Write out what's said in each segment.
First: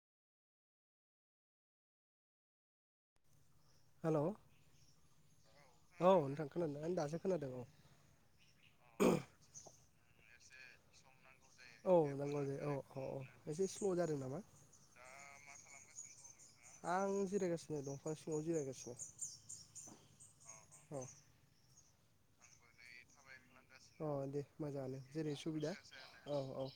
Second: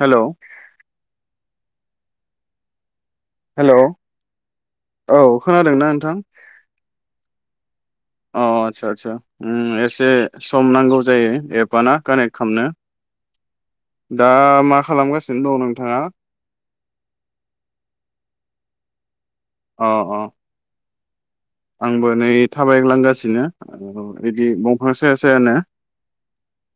Hello hello औ खोनादोंना औ नोंथां खोनादों आं दासो खोनादों औ औ आदसा आदसा उम एस दे सम नांगौ जायो। एपआ ना औ कानेक्ट नंगौ जे खालामनो औ औ औ एसे स्ल' जादों दा नामा मा खालामगासिनो दं नोंथाङा? सिनो अ अ औ आंबो नै थाबायग्लांगासिनो। अ दे बिदि दंफां मोजाङानो साया जेरै सायानो सुबिदा औ औ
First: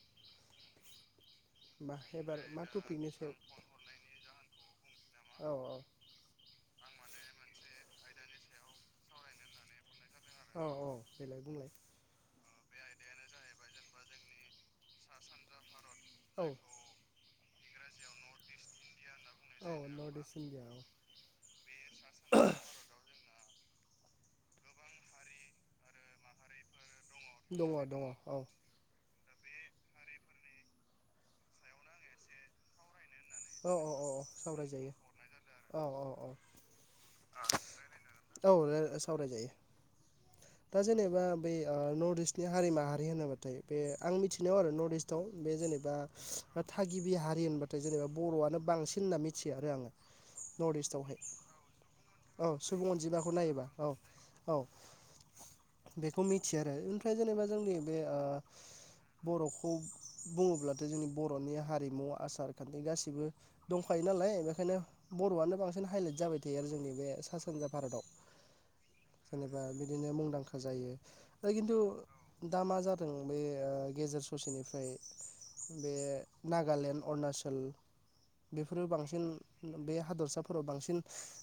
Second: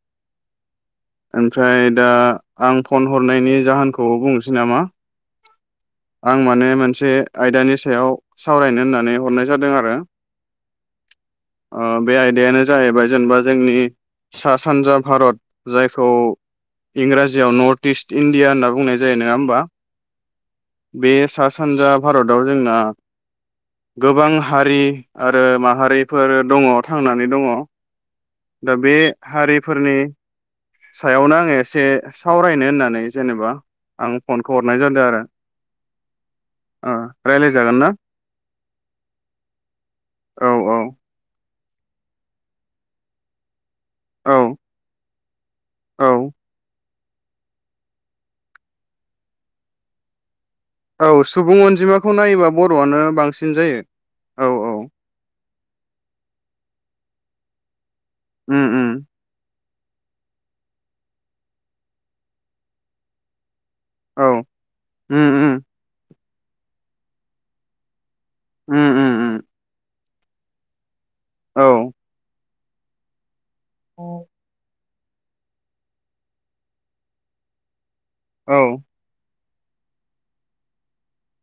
ओमफ्राय मा दा एबार मा आं फन टपिकनि सायाव हरनायनि जाहोनखौ बुंनोसै नामा औ आं माने मोनसे आयदानि सायाव सावरायनो होननानै हरनाय जादों आरो औ औ देलाय बुंलाय ओ बे आयदायानो जाहैबाय जेनेबा जोंनि सास सानजा भारत जायखौ औ इंराजि याव नर्थ इस्ट इण्डिया होनना बुंनाय जायो नङा होमबा औ नर्थ इस्ट इण्डिया बे सा सानजा भारताव जोंना गोबां हारि आरो माहारिफोर दङ थांनानै दङ। औ दङ औ औ दा बे हारिफोरनि सायावनो आङो एसे सावरायनो होननानै जेनेबा औ औ औ औ आं फनखौ हरनाय सावरायजायो जादों आरो औ औ औ ओ रायलायजागोन ना औ रा सावरायजायो औ औ दा जेनेबा बे नर्थ इस्टनि हारि माहारि होनोबाथाय बे आं औ मिथिनायाव आरो नर्थ इस्टआव बे जेनेबा औ थागिबि हारि होनबाथाय जेनेबा बर'आनो बांसिन होनना मिथियो आरो आङो नर्थ औ इस्टआवहाय सुबुं अनजिमाखौ औ नायोबा सुबुं बर'आनो अनजिमाखौ बांसिन नायोबा जायो औ औ औ। बेखौ मिथियो आरो ओमफ्राय जेनेबा जोंनि बे ओे उम उम बरख खौ बुङोब्लाथ' जोंनि बर'नि हारिमु आसार खान्थि गासि बो दंखायो औ नालाय उम बेखायनो उम बर'आनो बांसिन हाइलाइट जाबाय। बे जोंनि बे सा सानजा भारताव। उम उम उम जेनेबा बि दिनो मुंदांखा जायो। ओइ औ खिन्थु। दा मा जादों। बे ओ गेजेर ससेनिफ्राय बे नागालेण्ड, अरुणाचल औ बेफोरो बांसिन बे हादरसाफोराव बांसिन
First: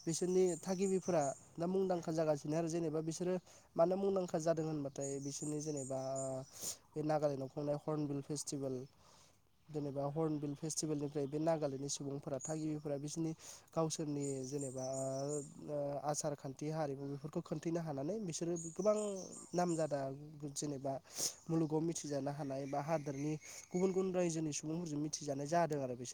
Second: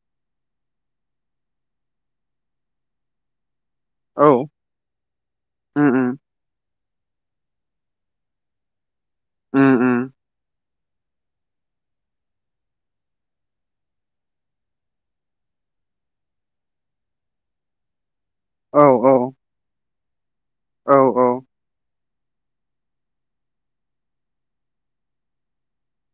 बिसोरनि थागिबिफोरा दा मुंदांखा जागासिनो आरो जेनेबा बिसोरो मानो औ मुंदांखा जादों होनबाथाय बिसोरनि उम जेनेबा उम बे नागालेण्डआव खुंनाय हर्नबिल फेस्टिभेल उम उम जेनेबा हर्नबिल फेस्टिभेलनि बे नागालेण्डनि सुबुंफोरा थागिबिफोरा बिसिरनि गावसोरनि जेनेबा ओ ओ आसार खान्थि हारिमुफोरखौ खोन्थैनो हानानै बिस रो औ गोबां नाम जादो दा गु [inaudible] औ जेनेबा औ मुलुगाव मिथ थिजानो हानाय बा हादोरनि गुबुन गुबुन रायजोनि सुबुंफोरजों मिथिजानाय जादों आरो बिस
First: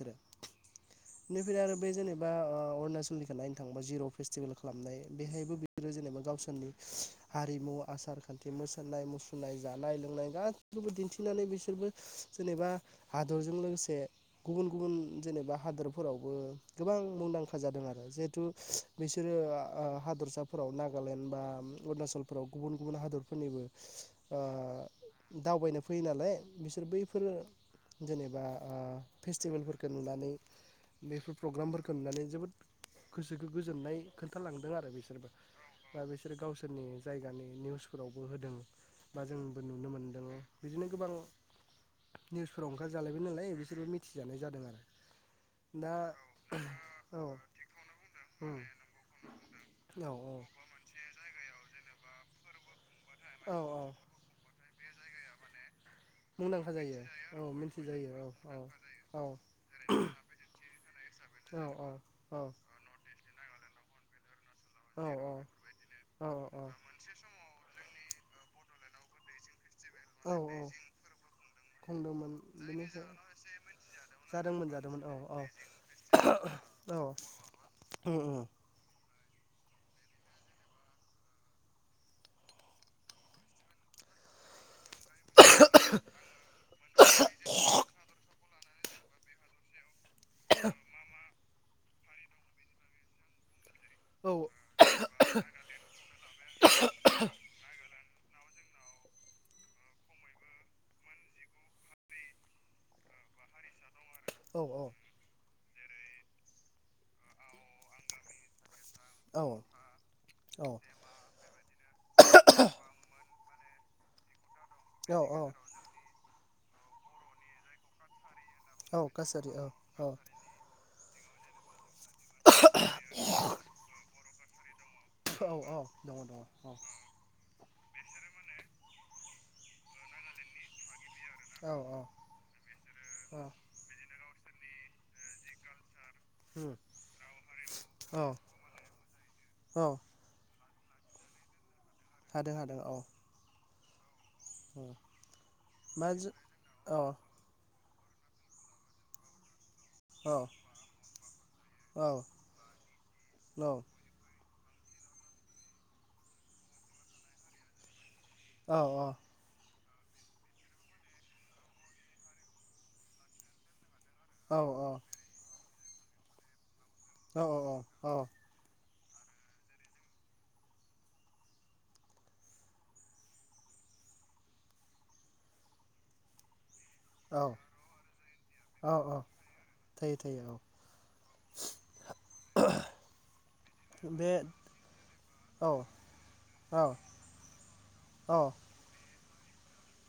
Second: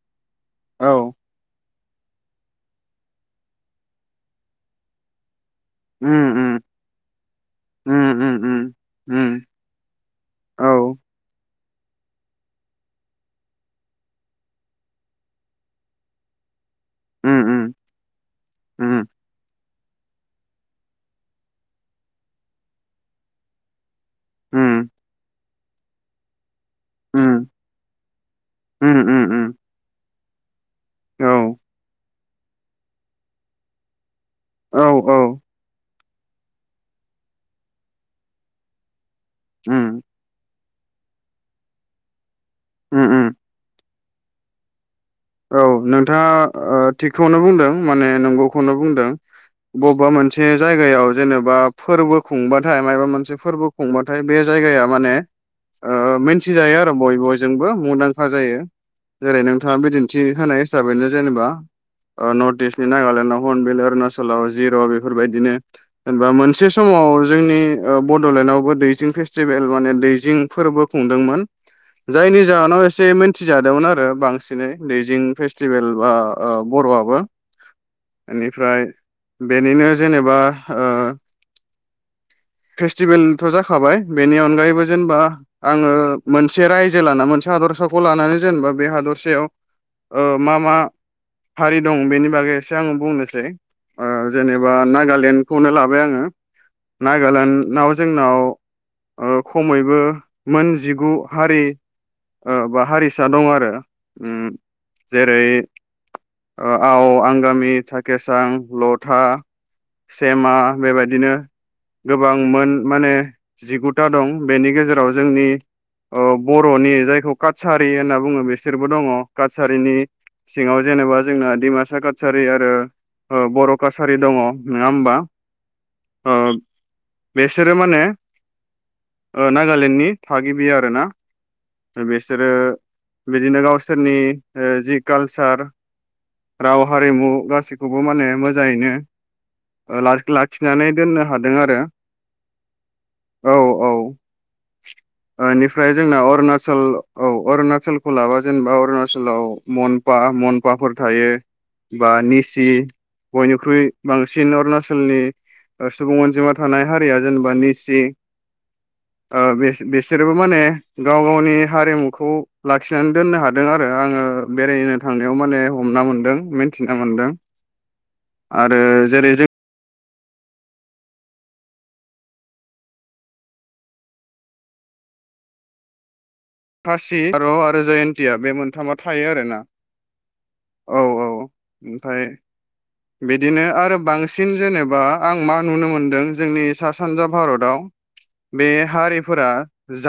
औ निफ्राय आरोब बे जेनेबा ओ अरनाचलनिखो नायनो थांबा जिर' पेस्टिबेल खालामनाय बेहायबो बे जोरो उम जेनेबा उम गावसोरनि हारिमु आसार उम उम खान्थि उम मोसानाय उम मुसुरनाय जानाय लोंनाय औ गासैखौबो दिन्थिनानै बिस सोरबो जेनेबा हादरजों लोगोसे गुबुन गुबुन जेनेबा हादोरफोरावबो। गोबां उम मुंदांखा उम जादों आरो जिहेथु उम बिसोरो ओ ओ हादरसाफोराव नागालेण्ड बा अरुणाचलफोराव गुबुन गुबुन हादरफोरनिबो। ओ। उम दावबायनो फैयो नालाय। बिसोर उम बैफोरो जेनेबा ओ उम उम पेच उम फोरखो नुनानै औ बेफोर प्रग्रामफोरखो नुनानै जोबोद गोसोखौ गोजोननाय खोन्थालांदों औ आरो औ बिसोरबो बा बिसोर गावसोरनि जायगानि निउसफोरावबो होदों बा जों ओम बिदिनो गोबां उम निउसफोरावओंखारजालायबाय उम नालाय बिसोरो थिजानाय जादों आरो औ दा नोंथाङा ओ औ थिगखौनो बुंदों माने उम नंगौखौनो बुंदों औ बबेबा मोनसे जायगायाव जेनेबा फोरबो खुंबाथाय माबा मोनसे औ फोरबो औ खुंबाथाय बे जायगायाव माने ओ मुंदांखा मिथिजायो आरो जायो बय औ बयजोंबो मिथिजायो औ मुंदांखा औ जायो औ जेरै नोंथाङा बिदिन बे होन्नाय हिसाबै जेनेबा ओ औ नर्थ इस्टनि नागालेण्डआव बेला अरुनाचलआव जिर औ औ औ बेफोरबायदिनो औ एबा मोनसे समाव जोंनि ओ बडलेण्डआवबो दैजिं फेस्टिभेल माने औ दैजिं फोरबो खुंदोंमोन खुंदोंमोन जायनि जाहोनाव बेनिफ्राय एसे मिथिजादोंमोन आरो बांसिनै जादोंमोन जादोंमोन औ दैजिं औ फेस्टिभेल बा ओ औ बरआबो उम उम बेनिफ्राय बेनिनो जेनेबा ओ फेस्टिभेलथ जाखाबाय बेनि अनगायैबो जेनेबा आङो मोनसे राज्यो लाना मोनसे हादरसाखौ लानानै जेनेबा बे हादरसायाव ओ मा-मा हारि दं बेनि बागै एसे आं बुंनोसै ओ औ जेनेबा नागालेण्डखौनो लाबाय आङो नागालेण्ड नाव जोंनाव ओ खमैबो मोनजिगु हारि ओ बा हारिसा दं आरो। ओ औ जेरै आव, आंगामि, थाकेसां, लड था, सेमा औ बेबायदिनो गोबांमोन माने जिगुथा दं। बेनि गेजेराव औ औ जोंनि अ बरनि जायखौ कसारि होनना बुङो बेस औ दङ कासारि औ कासारिनि औ सिङाव जेनेबा जोंना डिमासा का- सारि आरो ओ‌ बर' कासारि दङ। नङा होमबा? औ औ दङ ओ दङ औ बेसोरो माने ओ नागालेण्डनि थागिबि आरो ना। औ बेसोरो औ बिदिनो गावसोरनि ओ जि कालस सार। उम राव, हारिमु गासैखौबो औ माने मोजाङैनो ओ लाग लाग फिनानै दोननो हादों आरो। हादों-हादों औ। औ ओनिफ्राय मा जोंना जो अरुणाचल औ अरुणाचल खौ लाबा जेनेबा अरुणाचलाव मनफा औ मनफाफोर थायो। बा औ निसि बयनिख्रुइ बांसिन अरुना सोलनि सुबुं अनजिमा थानाय हारिया जेनेबा निसि औ-औ। ओ बिसोरबो माने गाव गावनि हारिमुखौ लाखिनानै दोननो हादों आ रो आङो औ बेरायनो थांनायाव माने हमना मोनदों मिन थिना मोनदों। औ आरो जेरै जों खासि, औ गार' आरो जयन्तिया बे मोनथामा औ थायो आरोना। थायो थायो औ औ ओमफ्राय बिदिनो आरो बे बांसिन जेनेबा आं मा औ नुनो मोनदों जोंनि सा औ सानजा भारताव औ बे हारिफोरा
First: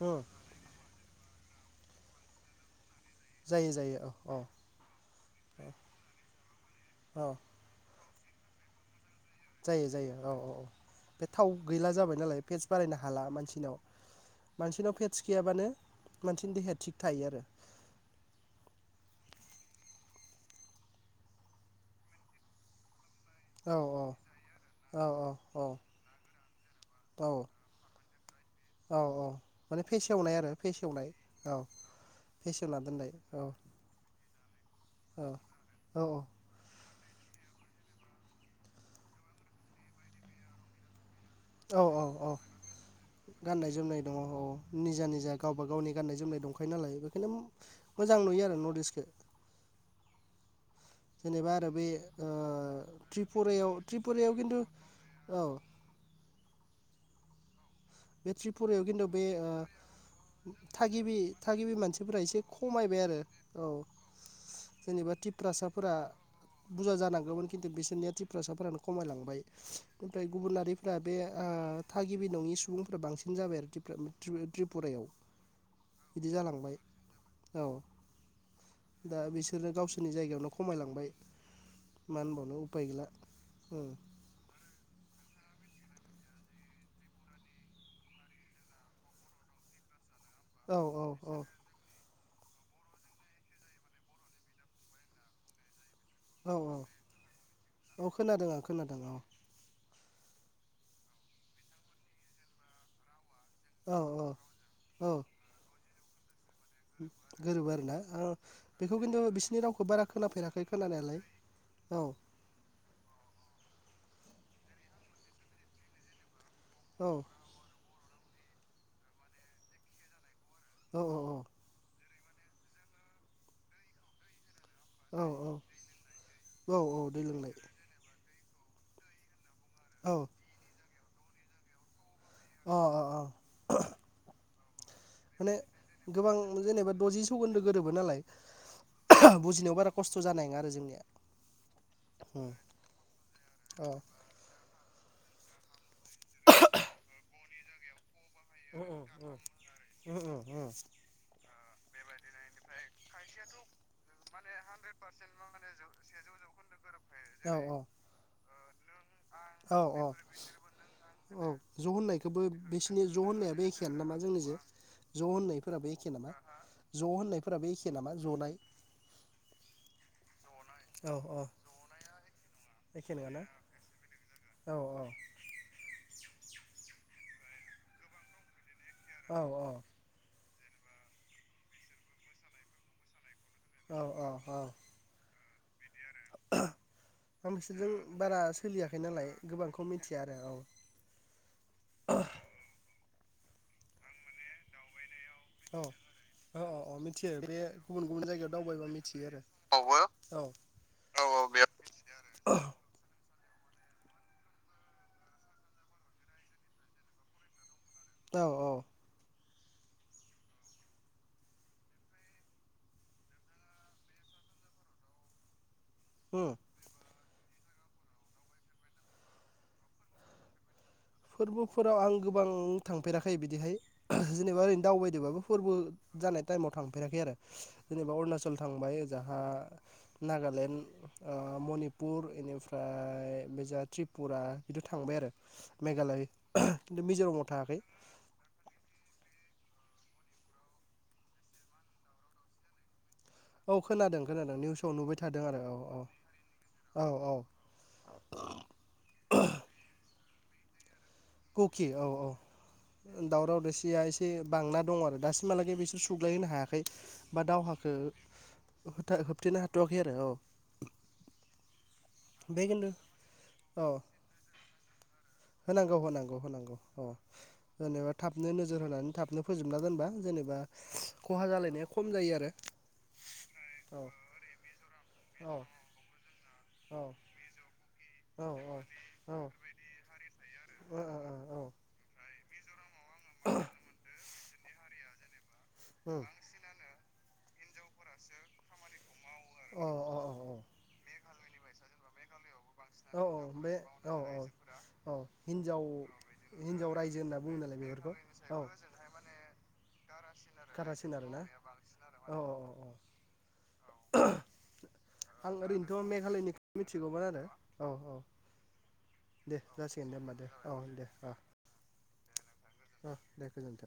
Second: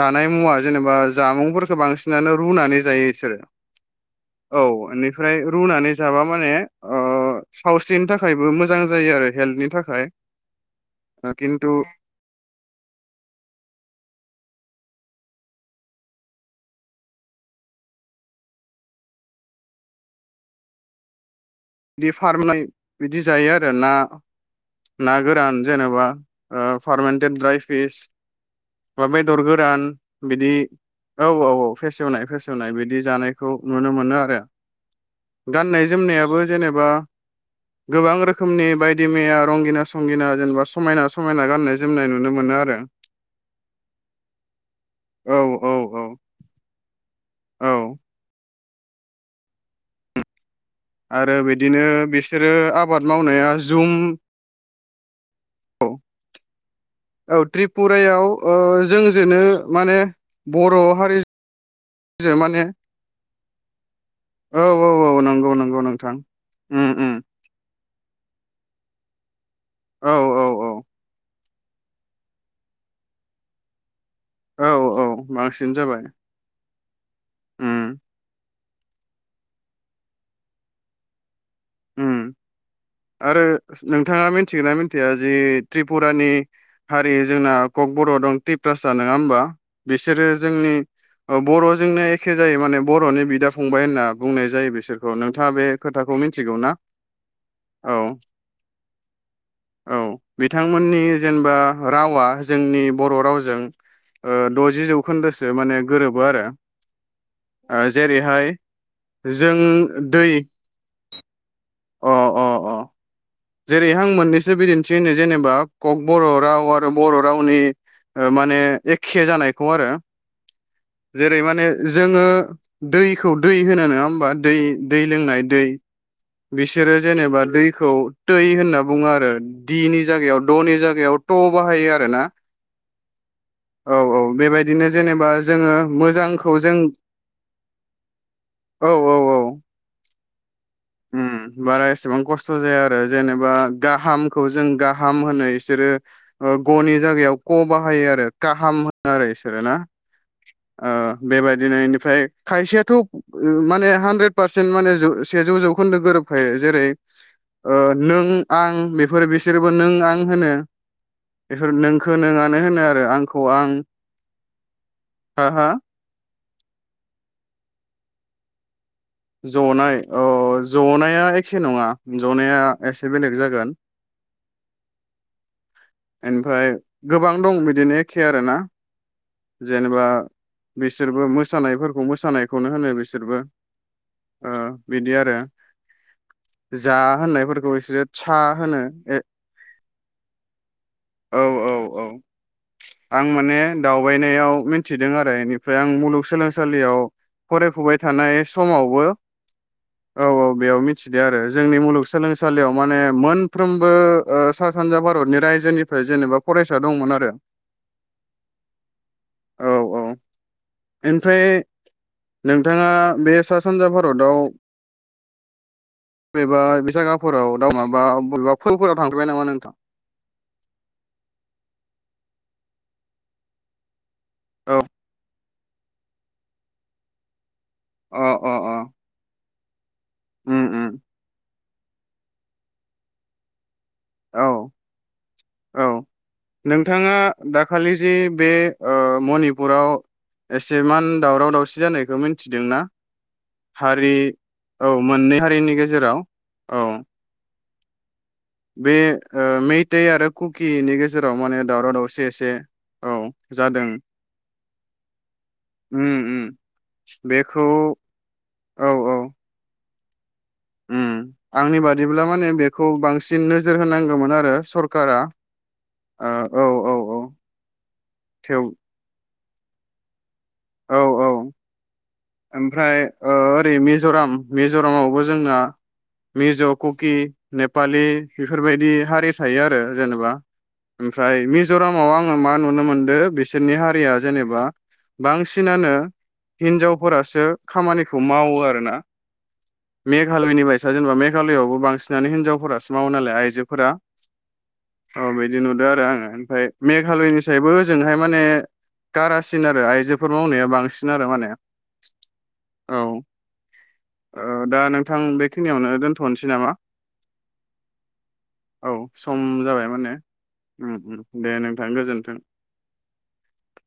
उम मुवा जेनेबा जामुंफोरखो बांसिनानो रुनानै जायो बिसोरो जायो जायो औ औ एनिफ्राय औ रुनानै जाबा माने ओ औ सावस्रिनि थाख थाखायबो मोजां जायो आरो। हेल्थनि जायो थाखाय जायो औ औ औ बे थाव खिन्थु गैला जाबाय नालाय पेट्स बारायनो हाला मानसिनाव। मानसिनाव फेट्स गैयाबानो मानसिनि देहाया थिग थायो आरो। दे फार्मनाय बिदि जायो आरो औ ना औ ना गोरान जेनेबा ओ औ फारमेन्टेट ड्राइ फिस औ बा औ बेदर माने गोरान फेसेवनाय आरो बिदि फेसेवनाय औ औ औ फेसेवनाय फेसेवनाय फेसेवना बिदि दोननाय औ जानायखौ नुनो मोनो आरो। औ गाननाय जोमनायाबो औ जेनेबा गोबां रोखोमनि बायदि मैया रंगिना संगिना जेनेबा समायना समायना गाननाय औ औ जोमनाय औ नुनो मोनो आरो गाननाय जोमनाय दङ औ निजा निजा औ गावबा औ गावनि औ गाननाय जोमनाय दंखायो नालाय बेखायनो औ मोजां नुयो आरो नर्ट दिसखो जेनेबा आरो बिदिनो बे ओ बिसोरो आबाद मावनाया त्रिपुरायाव जुम त्रिपुरायाव किन्तु औ। औ त्रिप बे त्रिपुरायाव खिन्थु बे ओ माने बर' थागिबि हारिजों थागिबि मानसिफोरा एसे माने खमायबाय आरो औ। औ औ जेनेबा औ नंगौ नंगौ तिप्रासाफोरा नोंथां उम बुजा उम जानांगौमोन किन्तु बिसो निया त्रिफ्रासाफोरानो खमायलांबाय। औ ओमफ्राय औ गुबुन औ हारिफोरा बे ओ थागिबि नङि सुबुं फोरा बांसिन जाब आरो ट्रिप्रानि औ औ बांसिन जाबाय। बिदि जालांबाय औ उम दा बिसोरो गावसिनि जायगायावनो खमायलांबाय। उम मा होनबावनो उफाय गैला आरो उम नोंथाङा मिथिगोन ना मिन थिया जे त्रिपुरानि हारि जोंना कक बर' दं त्रिप्रासा नङा होमबा बिसोरो जोंनि औ औ औ ओ बर'जोंनो एखे जायो माने बर'नि बिदा फंबाय होनना बुंनाय जायो बिसोरखौ नोंथाङा बे खोथाखौ औ मिथिगौ ना औ औ खोनादों आं खोनादों औ। औ बिथांमोननि जेनेबा रावा जोंनि बर' राव जों औ औ ओ द'जि औ जौखोन्दोसो माने गोरोबो आरो। गोरोबो आरो ओ ना आ जेरैहाय बेखौ खिन्थु जों बिसिनि रावखौ बारा दै खोनाफेराखै खोनानायालाय। औ। अ अ अ जेरै आं मोननैसो बिदिन्थि होनो जेनेबा कक बर' राव आरो औ बर' रावनि ओ माने एखे जानायखौ आरो औ औ औ जेरै माने जोङो दैखौ दै होनो नोङा होमबा दै दै औ लोंनाय दै औ बिसोरो औ दै जेनेबा लोंनाय दैखौ थै होनना बुङो आरो दिनि औ जागायाव द'नि जागायाव थ' बाहायो आरो ना अ अ अ [inaudible] क्षऔ औ बेबाय माने गोबां जों जेनेबा दजि सौगोन्दो गोरोबो नालाय औ औ [unintelligible] औ बुजिनायाव बारा खस्थ जानाय नङा आरो जोंनिया उम बारा एसेबां उम खस्थ' जाया आरो जेनेबा अ गाहामखौ जों गा खाम होनो बिसोरो गनि जायगायाव क बाहायो आरो खाहाम उम उम होनो आरो उम इसोरो ना उम उम उम बेबायाददिनो बेनिफ्राय खायसेयाथ' माने हानद्रेद पारसेन्ट माने जौ सेजौ जौ गोरोबखायो जेरै औ ओ औ नों आं बे औ औ औ बेफोर ज' नोंखो होननायखौबो नोंआनो होनो आरो बिसिनि ज' आंखौ होननायाबो आं एखेयानो नामा जोंनि जे ज' हा हा होननायफोराबो एखे नामा? ज' होननायफोराबो एखे नामा जनाय ज'नाय अ औ जनाया औ एखे नङा जनाया एसे एखे नङा बेलेग ना जागोन। औ औ ओमफ्राय गोबां दं बिदिनो एखे आरोना औ जेनेबा बिसोरबो मोसानायफोरखौ मोसानायखौनो होनो बिसोरबो। औ औ ओ औ बिदि आरो जा आं होननायफोरखौ बिसोरजों बिसोरो सा बारा होनो सोलियाखै नालाय गोबांखौ मिथिया आरो औ औ औ औ आं माने दाउ दावबायनायाव मिथि दों आरो बेनिफ्राय औ आं औ औ औ मुलुगसोलोंसालियाव मिथियो बे फरायफुबाय गुबुन गुबुन थानाय जायगायाव दावबायबा समावबो मिथियो आरो औ औ बेयाव मिथिदो आरो जोंनि मुलुगसोलोंसालियाव माने मोन फ्रोमबो ओ सा सानजा भारतनि रायजोनिफ्राय जेनेबा फरायसा दंमोन आरो औ औ औ औ ओमफ्राय नोंथाङा बे सा सानजा भारताव उम बेबा बे जागा फोराव दाउ माबा बबेबा फुलफोराव थांफेरबाय नामा नोंथां? फोरबोफोराव आं गोबां थांफेराखै बिदिहाय [unintelligible] जेनेबा ओरै औ दाउबायदो बाबो फोरबो जानाय टाइमाव थांफेराखै आरो। जेनेबा अ अ अरुणाचल अ थांबाय ओजाहा उम उम नागालेण्ड मनिपुर बेनिफ्राय बिजा त्रिपुरा औ थि थांबाय आरो औ मेघालय खिन्थु नोंथाङा मिज'रामाव थाङाखै दाखालि जे बे ओ मनि पुराव एसेमान दावराव दावसि जानायखौ मिथिदों ना? औ खोनादों खोनादों निउसाव नुबाय मोननै थादों आरो औ हारिनि गेजेराव औ औ औ। बे मेथै आरो कुकिनि गे कुकि औ औ दावराव दावसिया एसे बांना दङ' आरो दासिमहालागै बिसोर उम सुग्लाय उम होनोनो हायाखै बा बेखौ दावहाखौ औ औ होबथा होबथेनो हा थ'आखै आरो औ उम आंनि बाद बिदिब्ला माने बे बेखौ खिन्थु बांसिन नोजोर औ होनांगौमोन आरो सरखारा होनांगौ होनांगौ ओ औ होनांगौ औ अ औ जेनेबा थाबनो थेव नोजोर होनानै थाबनो फोजोबना दोनबा जेनेब औ औ ओमफ्राय ओरै औ मिज'राम मिज'रामावबो औ जोंना मिज' औ कुकि नेपालि औ बेफोरबायदि हारि औ थायो आरो जेनेबा ओ ओमफ्राय औ मिज'रामाव आं मा नुनो मोनदो बिसोरनि हारिया जेनेबा बांसि नानो उम हिनजावफोरासो खामानिखौ मावो आरोना। अ अ अ मेघालयनि बायसा जेनेबा मेघ घालयआवबो बांसिनानो हिनजावफोरा सो मावो औ नालाय औ बे आइजोफोरा औ औ औ बिदि नुदो आरो आङो ओमफाय हिन्जाव रायजो होनना बुङो मेघालयनिसायबो नालाय बेफोरखौ ओजोंहाय माने औ कारासिन आरो आइ जोफोर मावनाया बांसिन गारासिन आरो आरोना माने औ ओ दा नोंथां आं बेखिनियावनो ओरैनोथ' दोनथ'नोसै मेघालयनिखौ नामा? मिथिगौमोन आरो औ औ औ सम दे जाबाय जासिगोन माने दे होमबा दे औ उम ओ उम दे नोंथां गोजोनथों। ओ दे गोजोन्थों